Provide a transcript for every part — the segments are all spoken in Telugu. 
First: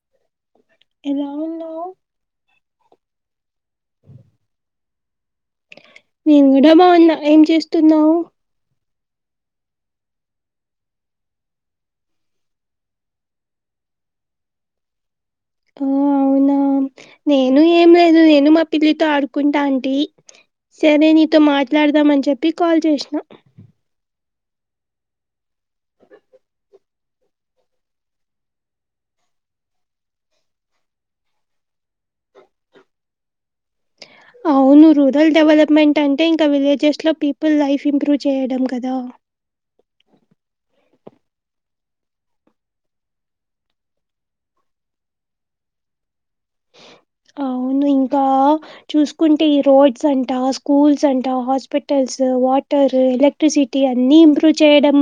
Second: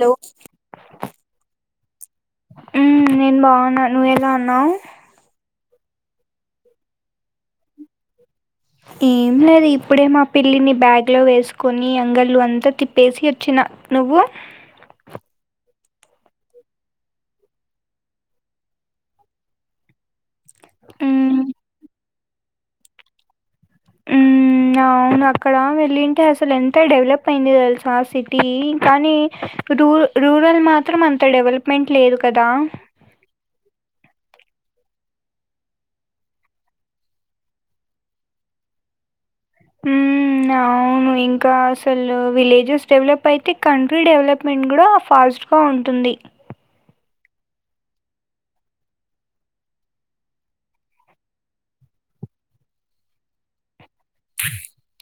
హలో ఎలా ఉన్నావు? మ్ నేను బాగున్నా నువ్వెలా ఉన్నావ్ నేను కూడా బాగున్నా ఏం చేస్తున్నావు ఏం లేదు ఇప్పుడే మా పిల్లిని బ్యాగ్ లో వేసుకొని అంగళ్ళు అంతా తిప్పేసి వచ్చిన నువు ఆ అవునా నేను ఏం లేదు నేను మా పిల్లితో ఆడుకుంటా అడి సరే నీతో మ్మ్ మాట్లాడదామని చెప్పి కాల్ చేసిన ఉమ్ అవును అక్కడ వెళ్ళింటే అసలు ఎంత డెవలప్ అయింది తెలుసా ఆ సిటీ కానీ ఇపుడు రూరల్ మాత్రం అంత డెవలప్మెంట్ లేదు కదా అవును రూరల్ డెవలప్మెంట్ అంటే ఇంకా విలేజెస్ లో పీపుల్ లైఫ్ ఇంప్రూవ్ చేయడం కదా ఆ అవును ఇంకా అసలు విలేజెస్ డెవలప్ అయితే కంట్రీ డెవలప్మెంట్ కూడా ఫాస్ట్ ఆ ఉంటుంది అవును. ఇంకా చూసుకుంటే ఈ రోడ్స్ అంటా స్కూల్స్ అంటా హాస్పిటల్స్ వాట ర్ ఎలక్ట్రిసిటీ అన్నీ ఇంప్రూవ్ చేయడం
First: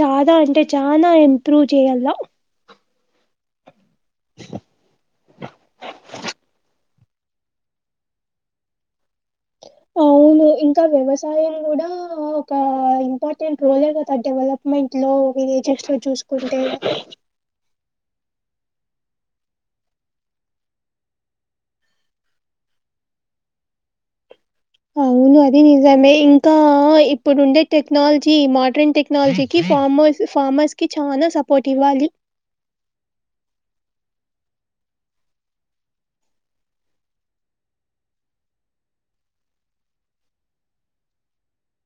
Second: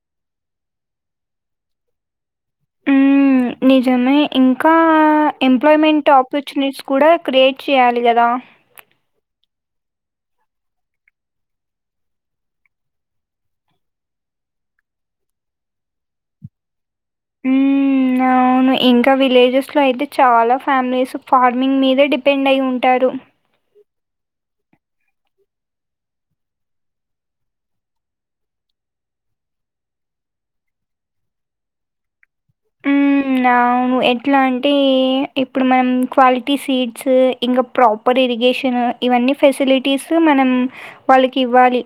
చానా అంటే చానా ఇంప్రూవ్ చే ఎలా ఉమ్ నిజమే ఇంకా ఎంప్లాయ్మెంట్ ఆపర్చునిటీస్ కూడా క్రియేట్ చేయాలి కదా అవును ఇంకా వ్యవసాయం కూడా ఒక ఇంపార్టెంట్ రోలే కదా డెవలప్మెంట్ లో విలేజెస్ లో చూసుకుంటే ఉమ్ అవును ఇంకా విలేజెస్ లో అయితే చాలా ఫ్యామిలీస్ ఫార్మింగ్ మీదే డిపెండ్ అయి ఉంటారు రు వును అది నిజమే ఇంకా ఇప్పుడుండే టెక్నాలజీ మోడ్రన్ టెక్నాలజీకి ఫార్మర్స్ ఫార్మర్స్ కి చాలా సపోర్ట్ ఇవ్వాలి ఉమ్ అవును ఎట్లా అంటే ఇప్పుడు మనం క్వాలిటీ సీడ్స్ ఇంకా ప్రాపర్ ఇరిగేషన్ ఇవన్ని ఫెసిలిటీస్ మనం వాళ్ళకి ఇవ్వాలి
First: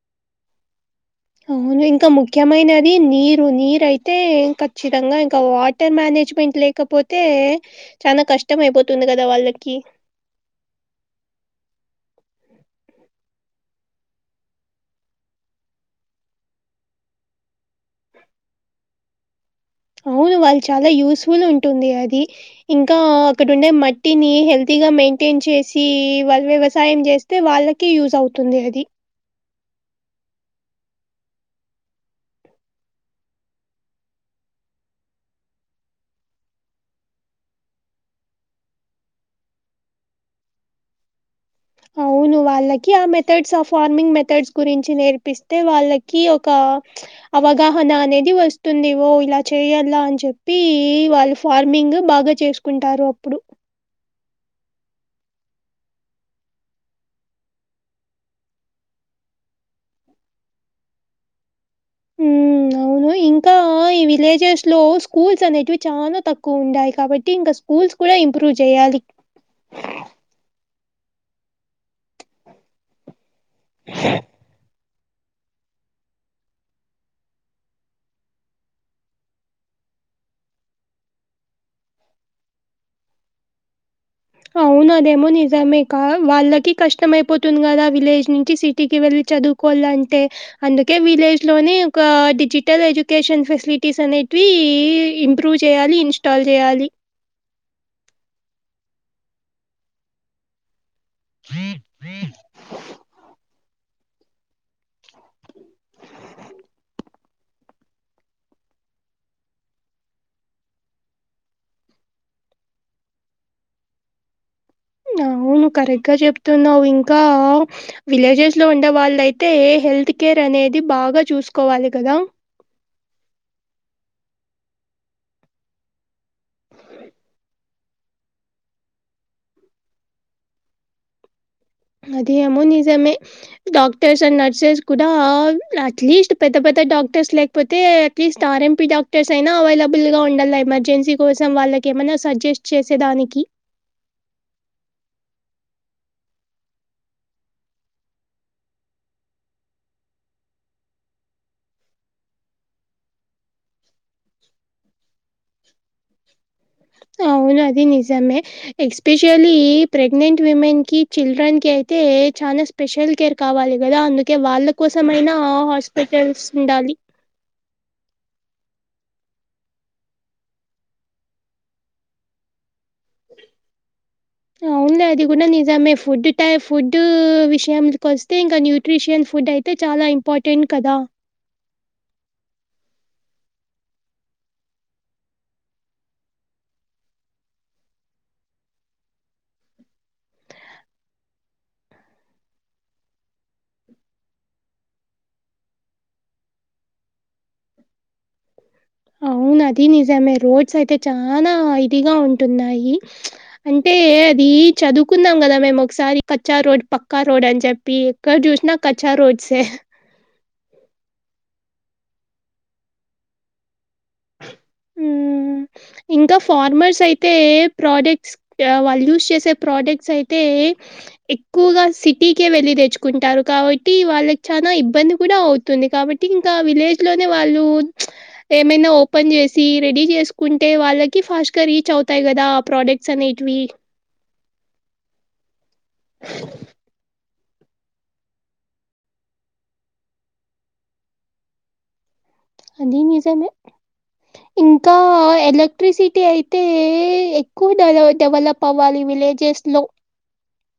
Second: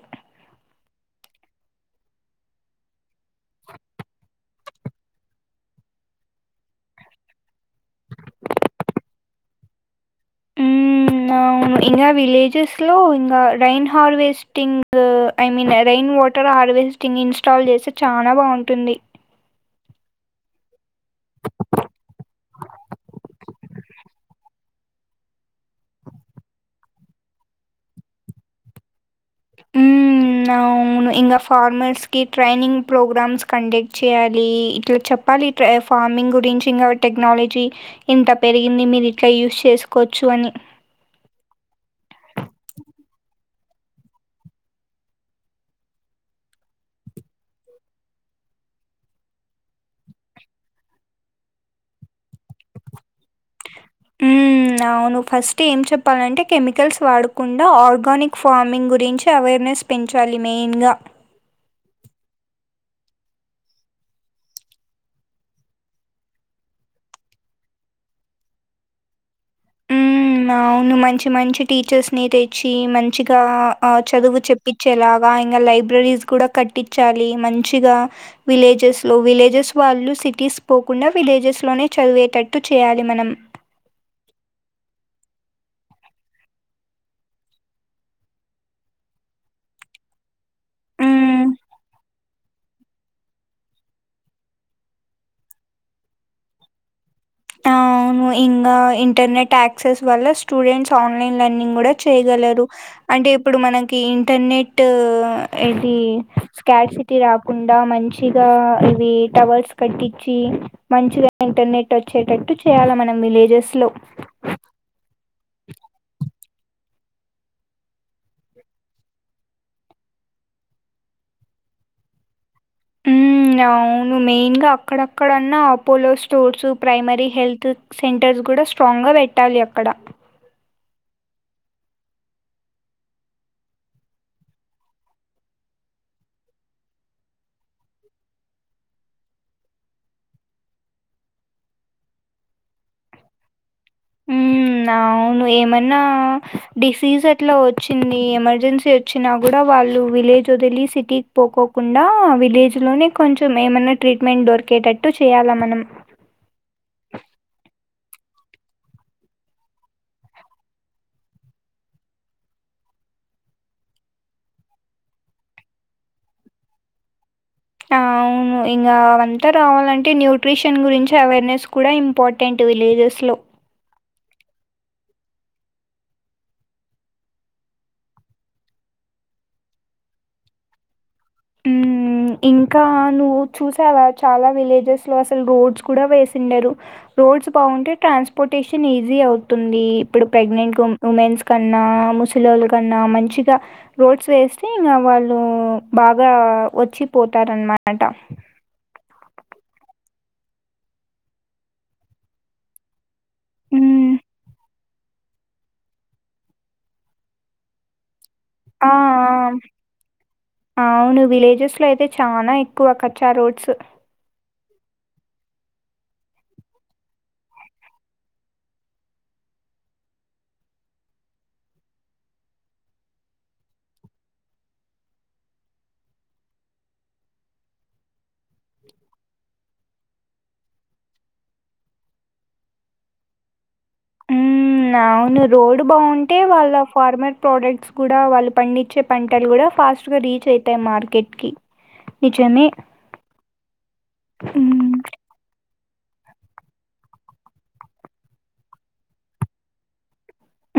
అవును ఇంకా ముఖ్యమైనది నీరు నీరు అయితే ఖచ్చితంగా ఇంకా వాటర్ మేనే నేజ్మెంట్ లేకపోతే చాలా కష్టం అయిపోతుంది కదా వాళ్ళకి ఉమ్ అవును ఇంకా విలేజెస్ లో ఇంకా rain harvesting I mean rain న్ వాటర్ హార్వెస్టింగ్ ఇన్స్టాల్ చేస్తే చాలా బాగుంటుంది అవును వాళ్ళు చాలా యూస్ఫుల్ ఉంటుంది అది ఇంకా అక్కడుండే మట్టిని హెల్తీ గా మెయింటైన్ చేసి వాళ్ళు వ్యవసాయం చేస్తే వాళ్ళకే యూజ్ అవుతుంది అది ఉమ్ ఉ అవును ఇంకా ఫార్మర్స్ కి ట్రైనింగ్ ప్రోగ్రామ్స్ కండక్ట్ చేయాలి ఇట్లా చెప్ప ప్పాలి ట్రై ఫార్మింగ్ గురించి ఇంకా టెక్నాలజీ ఇంత పెరిగింది మీరు ఇట్లా యూస్ చేసుకోవచ్చు అని అవును వాళ్ళకి ఆ మెథడ్స్ ఆ ఫార్మింగ్ మెథడ్స్ గురించి నేర్పిస్తే వాళ్ళకి ఒక అవగాహన అనేది వస్తుందివో ఇలా చేయాల అని చెప్పి వాళ్ళ ఫార్మింగ్ బాగా గా చేసుకుంటారు అప్పుడు ఉమ్ అవును ఫస్ట్ ఏం చెప్పాలంటే కెమికల్స్ వాడకుండా ఆర్గానిక్ ఫార్మింగ్ గురించి అవేర్ నెస్ పెంచాలి మెయిన్ గా మ్ అవును ఇంకా ఈ విలేజెస్ లో స్కూల్స్ అనేవి చాలా తక్కువ ఉండాయి కాబట్టి ఇంకా స్కూల్స్ కూడా ఇంప్రూవ్ చేయ్యాలి అలిక్ ఉ అవును మంచి మంచి టీచర్స్ ని తెచ్చి మంచి ఆ చదువు చెప్పి చేలాగా ఇంకా లైబ్రరీస్ కూడా కట్టిచ్చాలి మంచిగా విలేజెస్ లో విలేజెస్ వాళ్ళు సిటీస్ పోకుండా విలేజెస్ లోనే చదివేటట్టు చేయాలి మనం అవునదేమో నిజమే కా వాళ్ళకి కష్టంమయిపోతుంది కదా విలేజ్ నుంచి సిటీకి వెళ్ళి చదువుకోవాలి లంటే అందుకే విలేజ్ హ్మ్. లోని ఒక డిజిటల్ ఎడ్యుకేషన్ ఫెసిలిటీస్ అనేటివి ఇంప్రూవ్ చేయాలి ఇన్స్టాల్ చేయాలి అవును ఇంకా ఇంటర్నెట్ యాక్సెస్ వల్ల స్టూడెంట్స్ ఆన్లైన్ లర్నింగ్ కూడా చేయగలరు అంటే ఇప్పుడు మన కి ఇంటర్నెట్ ఇది స్కట్ సిటీ రాకుండా మంచిగా వి టవర్స్ కట్టించి మంచిగా ఇంటర్నెట్ వచ్చ వచ్చేటట్టు చేయాలి మనం విలేజెస్ లో నువ్వు కరెక్ట్ గా జెప్ న్నా ఇంకా విలేజెస్ లో ఉండే వాళ్ళ అయితే హెల్త్ కేర్ అనేది బాగా చూ చూసుకోవాలి కదా ఉ అవును మెయిన్ గా అక్కడక్కడన్నా Apollo stores primary health centres కూడా స్ట్రాంగ్గా పెట్టాలి అక్కడ అదిేమో నిజమే డాక్టర్స్ అండ్ నర్సెస్ కూడా అట్లీస్ట్ పెద్ద పెద్ద డాక్టర్స్ లేకపోతే అట్లీస్ట్ ఆర్ఎంపీ డాక్టర్స్ అయినా అవైలబుల్గా ఉండాలి ఎమర్జెన్సీ కోసం వాళ్ళ ఏమన్న సజెస్ట్ చేసేదానికి ఉ అవును ఏమన్నా డిసీజ్ ఎట్లా వచ్చింది ఎమర్జెన్సీ వచ్చినా కూడా వాళ్ళు విలేజ్ వదిలి సిటీకి పోకోకుండా విలేజ్ లోనే కొంచెం ఏమన్నా ట్రీట్మెంట్ దొరికి కెటట్టు చేయాలా మనం అది నిజమే ఎస్పెషల్లీ ప్రెగ్నెంట్ ఉమెన్ కి చిల్డ్రన్ కి అయితే చ్ చాలా స్పెషల్ కేర్ కావాలి కదా అందుకే వాళ్ళ కోసంమయినా హాస్పిటల్స్ ఉండాలి ఆ అవును ఇంకా అ అంతా రావాలంటే న్యూట్రిషన్ గురించి అవేర్నెస్ కూడా ఇంపార్టెంట్ విలేజెస్ లో వుంది అది కూడా నిజమే ఫుడ్ టై ఫుడ్ విషయానికి వస్తే ఇంకా న్యూట్రిషిన్ ఫుడ్ అయితే చాలా ఇంపార్టెంట్ కదా ఉ ఇంకా నువ్వు చూసావా చాలా విలేజెస్ లో అసలు రోడ్స్ కూడా వేసిండారు రోడ్స్ బాగుంటే ట్రాన్స్పోర్టేషన్ ఈజీ అవుతుంది ఇప్పుడు ప్రెగ్నెంట్ ఉమెన్స్ కన్నా ముసలి వాళ్ళ కన్నా మంచిగా రోడ్స్ వేస్తే ఇకా వాళ్ళు బాగా వచ్చి పోతారన్నమాట అవునది నిజమే రోడ్స్ అయితే చాలా ఇదిగా ఉంటున్నాయి అంటే తే మ్మ్. అది చదువుకున్నాం కదా మేము ఒకసారి కచ్చా రోడ్ పక్కా రోడ్ అని చెప్పి క్కడ జూసిన ఆ కచ్చా రోడ్సే అవును విలేజెస్ లో అయితే చాలా ఎక్కువ కచ్చా రోడ్స్ హ్మ్. ఇంకా ఫార్మర్స్ అయితే ప్రోడక్ట్స్ ఆ వాళ్ళు యూస్ చేసే ప్రోడక్ట్స్ అయితే ఎక్కువగా సిటీకే వెళ్లి తెచ్చుకుంటారు కాబట్టి వాళ్ళకి చానా ఇబ్బంది కూడా అవుతుంది కాబట్ ట్టి ఇంకా విలేజ్ లోనే వాళ్ళు ఏమైన ఓపెన్ జెస్ సి రెడీ చేసుకుంటే వాళ్ళకి ఫాస్ట్ గ రీచ్ అవుతాయి గదా ఆ ప్రోడక్ట్స్ అనేటివి ఉమ్ అవును రోడ్ బావుంటే వాళ్ళ ఫార్మర్ ప్రోడక్ట్స్ కూడా వాళ్ళు పండిచ్చే పంటలు కూడా ఫాస్ట్ గా రీచ్ అయితయి మార్కెట్ కి నిజమే అదీ నిజమే హ్మ్. ఇంకా ఎలక్ క్ట్రిసిటీ అయితే ఎక్కువ డెవ డెవలప్ అవ్వాలి విలేజెస్ లో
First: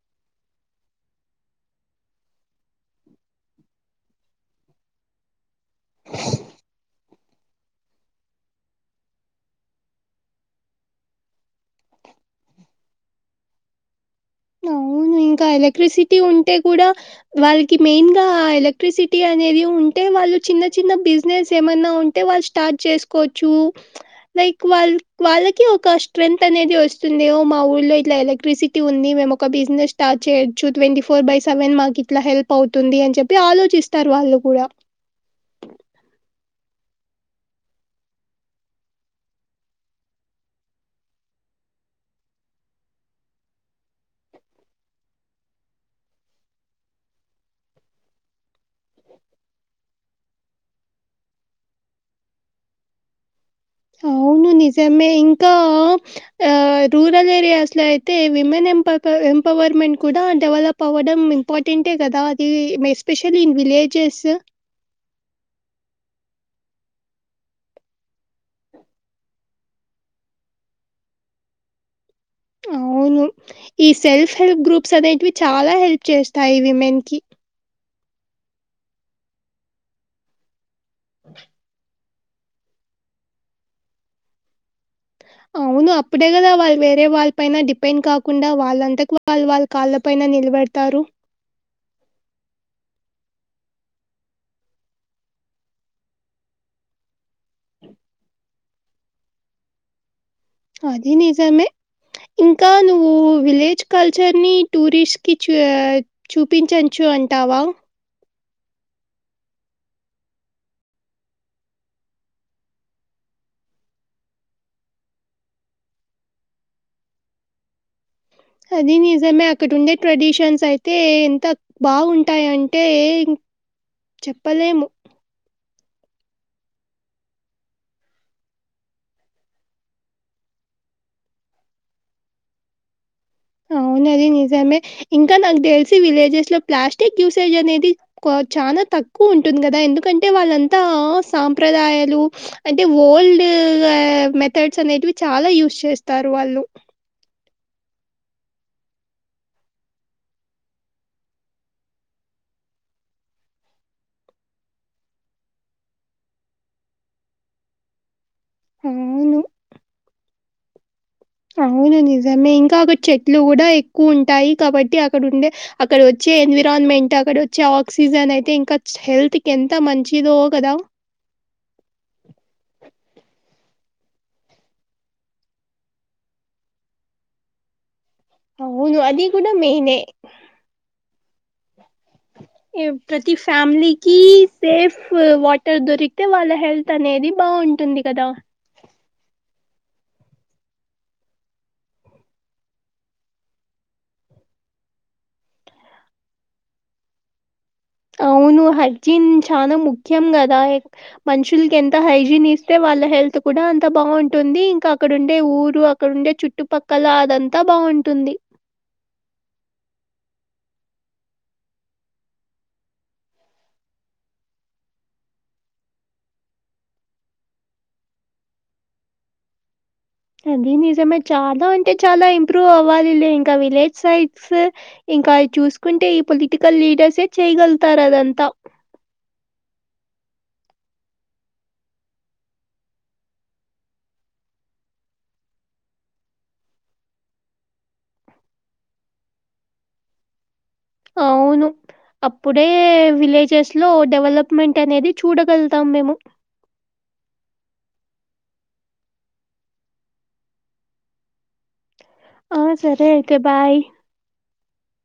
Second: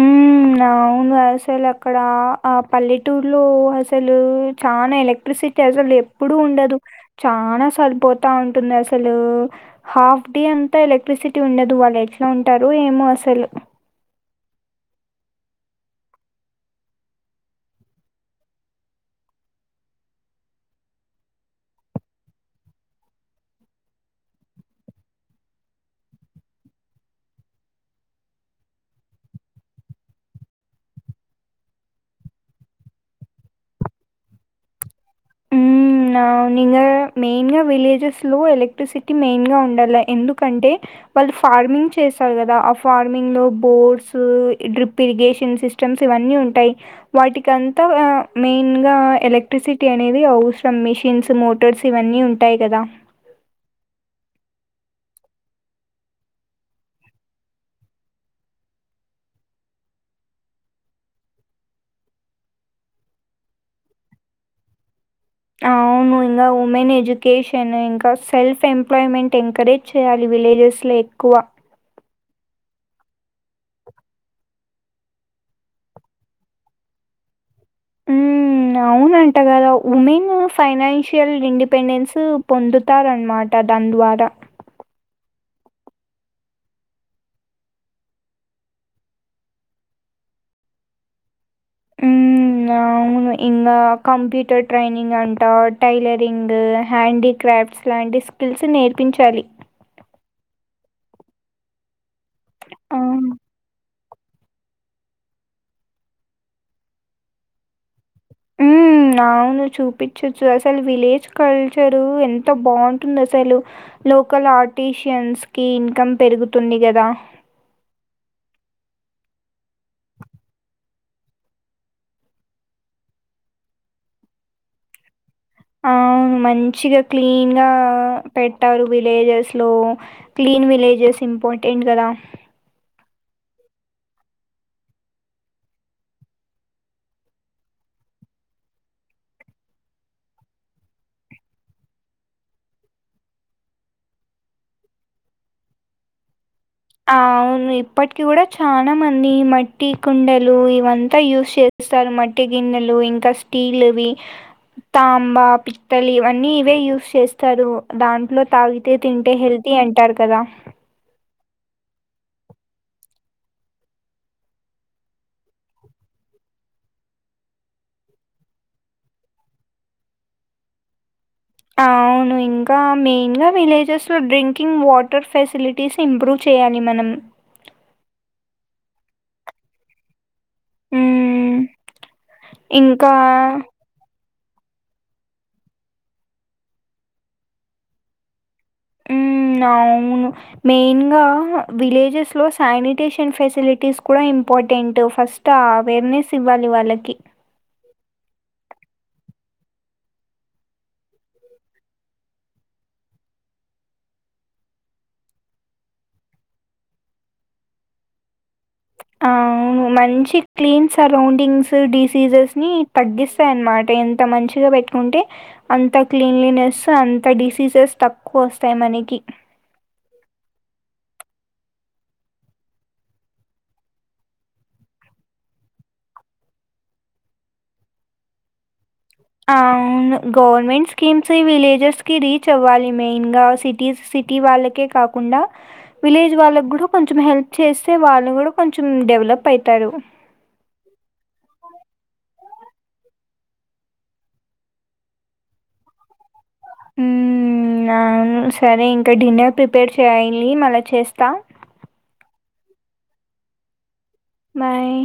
ఉమ్ ఉమ్ అవును అసలక్కడా ఆ పల్లెటూరులో అసలు చానా ఎలక్ట్రిసిట్ టి అసలు ఎప్పుడూ ఉండదు చానా సార్లు పోతా ఉంటుందసలూ హాఫ్ డే అంతా ఎలక్ట్రిసిటీ ఉండదు వాళ్ళక్ ట్లా ఉంటరు ఏమో అసలు అవును ఇంకా ఎలక్ట్రిసిటీ ఉంటే గూడా వాళ్ళకి మెయిన్ గా ఎలక్ట్రిసిటీ అన్ అనేది ఉంటే వాళ్ళు చిన్న చిన్న బిజినెస్ ఏమన్నా ఉంటే వాళ్ళు స్టార్ట్ చేసుకోవచ్చు లైక్ వాళ్ వాళ్ళకి ఒక స్ట్రెంత్ అనేది వస్తుంది మా ఊళ్ళో ఇట్లా ఎలక్ట్రిసిటీ ఉంది మేమొక బిజినెస్ స్టార్ట్ చేయొచ్చు ట్వంటీ ఫోర్ బై సెవెన్ మాకు ఇట్లా హెల్ప్ అవుతుంది అని చెప్పి ఆలోచిస్తరు వా ళ్ళు గూడ ఉమ్ ఉమ్ అవునింగ మెయిన్ గా విలేజ్ లో ఎలక్ట్రిసిటీ మెయిన్ గా ఉండాల ఎందుకంటే వాళ్ళు ఫార్మింగ్ చేస్తారు గదా ఆ ఫార్మింగ్ లో బోర్డ్స్ డ్రిప్ ఇరిగేషన్ సిస్టమ్ ట్స్ ఇవన్ని ఉంటాయి వాటికంత అ మెయిన్ గా ఎలక్ట్రిసిట్ టి అనేది అవసరం మిషిన్స్, మోటర్స్ ఇవన్నీ ఉంటాయి గదా అవును నిజమే ఇంకా ఆ రూరల్ ఏరియాస్ లో అయితే విమెన్ ఎం పప ఎంపవ్ పవర్మెంట్ కూడా డెవలప్ అవ్వడం ఇంపార్టెంటే గదా అదీ మె ఎస్పెషల్లీ ఇన్ విలేజెస్ అవును ఇంగ ఉమెన్ ఎడ్యుకేషన్ ఇంకా సెల్ఫ్ ఎంప్లాయ్మెంట్ ఎంకరేజ్ చేయాలి వీ విలేజెస్ ల ఎక్కువ అవును ఈ సెల్ఫ్ హెల్ప్ గ్రూప్స్ అనేటివి చాలా హెల్ప్ చేస్తాయి విమెన్ కి ఉమ్ అవునంట గదా ఉమెన్ ఫైనాన్షియల్ ఇండిపెండెన్స్ పొందుతారన్మాట దాని ద్వారా అవును అప్పుడే కదా వాళ్ళు వేరే వాళ్ళ పైన డిపెండ్ కాకుండా వాళ్ళంతక్ వాళ్ వాళ్ళ కాళ్ళ ప్ పైన నిలబడతారు ఉమ్ అవును వె ఇంగా కంప్యూటర్ ట్రైనింగ్ అంట టైలరింగ్ హ్యాండీ క్రాఫ్ట్స్ లాంటి స్ టిల్స్ నేర్పించాలి అదీ నిజమే ఇంకా ఆ, నువ్వు విలేజ్ కల్చర్ ని టూరిస్ట్ కి చూ చూపించచ్చు అంటావా ఉమ్ అవును చూపిచచ్చు అసలు విలేజ్ కల్చరు ఎంత బాగుంటుందసలు లోకల్ ఆర్టిషియన్స్ కి ఇన్కమ్ పెరుగుతుంది గదా అది నిజమే అక్కడుండే ట్రెడిషన్స్ అయితే ఎంత బాగుంటాయంటే ఇంక్ చెప్పలేము అవును మంచిగా క్లీన్ గా పెట్టారు విలేజెస్ లో క్లీ ఇన్ విలేజెస్ ఇంపార్టెంట్ కదా న్నది నిజమే ఇంకా నాకు తెల్సీ విలేజెస్ లో ప్లాస్టిక్ యూసేజ్ అనేది చానా తక్కు తక్కువ ఉంటుంది గదా ఎందుకంటే వాళ్ళంతా సాంప్రదాయాలు అంటే ఓల్డ్ మెథడ్స్ అనేటివి చాలా యూస్ చేస్తారు వాళ్ళు అ అవును ఇప్పటికి కూడా చాలా మంది మట్టి కుండలు ఇవంతా యూస్ చే స్తారు మట్టి గిన్నెలు ఇంకా స్టీల్ వి తాంబ పిత్తలి అన్ని ఇవే యూస్ చేస్తారు దాంట్లో తాగితే తింటే అవును. హెల్తీ అంటారు కదా అవును నిజమే ఇంకా అక్కడ చెట్లు కూడా ఎక్కువ ఉంటాయి కాబట్టి అక్కడ ఉండే అక్కడ వచ్చి కే ఎన్విరాన్మెంట్ అక్కడ వచ్చే ఆక్సిజన్ అయితే ఇంకా హెల్త్ కి ఎంత మంచిదో కదా అవును ఇంకా మెయిన్ గా విలేజెస్ లో డ్రింకింగ్ వాటర్ ఫెసిలిటీస్ ఇంప్రూవ్ చే చేయాని మనం అవును అది కూడా మెయిన్ ఏ మ్మ్. ఏ ఇంకా ప్రతి ఫ్యామిలీకి సేఫ్ వాటర్ దొరికితే వాళ్ళ హెల్త్ అనేది బాగుంటుంది కదా ఊ అవును మెయిన్ గా విలేజెస్ లో శానిటేషన్ ఫెసిలిటీస్ కూడా ఇం ఇంపార్టెంట్ ఫస్ట్ అవేర్నెస్ ఇవ్వాలి వాళ్ళకి అవును హైజీన్ చానా ముఖ్యం కదా మనుషులు ఎంత హైజీన్ ఇస్తే వాళ్ళ హెల్త్ కూడా అంత బాగుంటుంది ఇంకా అక్కడుండే ఊరు అక్కడండే చుట్టుపక్కల అదంతా బాగుంటుంది ఆ అవును మంచి క్లీన్ సరౌండింగ్స్ డిసీజెస్ ని తగ్గిస్తాయ అన్నమాట ఎంత మంచి మంచిగా పెట్టుకుంటే అంత క్లీన్లీనెస్ అంత డిసీజెస్ తక్కువ వస్తాయి మనకి అది నిజమే చాలా అంటే చాలా ఇంప్రూవ్ అవ్వాలి లే ఇంకా విలేజ్ సైడ్స్ ఇంకా అయ్యి చూసుకుంటే ఈ పొలిటికల్ లీడర్సే చేయగలుగుతారు అదంతా అవును గవర్నమెంట్ స్కీమ్స్ విలేజెస్ కి రీచ్ అవ్వాలి మెయిన్గా సిటీస్ సిటీ వాళ్ళకే కాకుండా విలేజ్ వాళ్ళ కూడా కొంచెం హెల్ప్ చేస్తే వాళ్ళ కూడా కొంచెం డెవలప్ అయితారు అవును అప్పుడే విలేజెస్ లో డెవలప్మెంట్ అనేది చూడగలుతాం మేము ఉమ్ హమ్ ఆ సరే ఇంకా డిన్నర్ ప్రిపేర్ చేయాలి మళ్ళ చేస్తా ఆ సరే అయితే బాయ్ బాయ్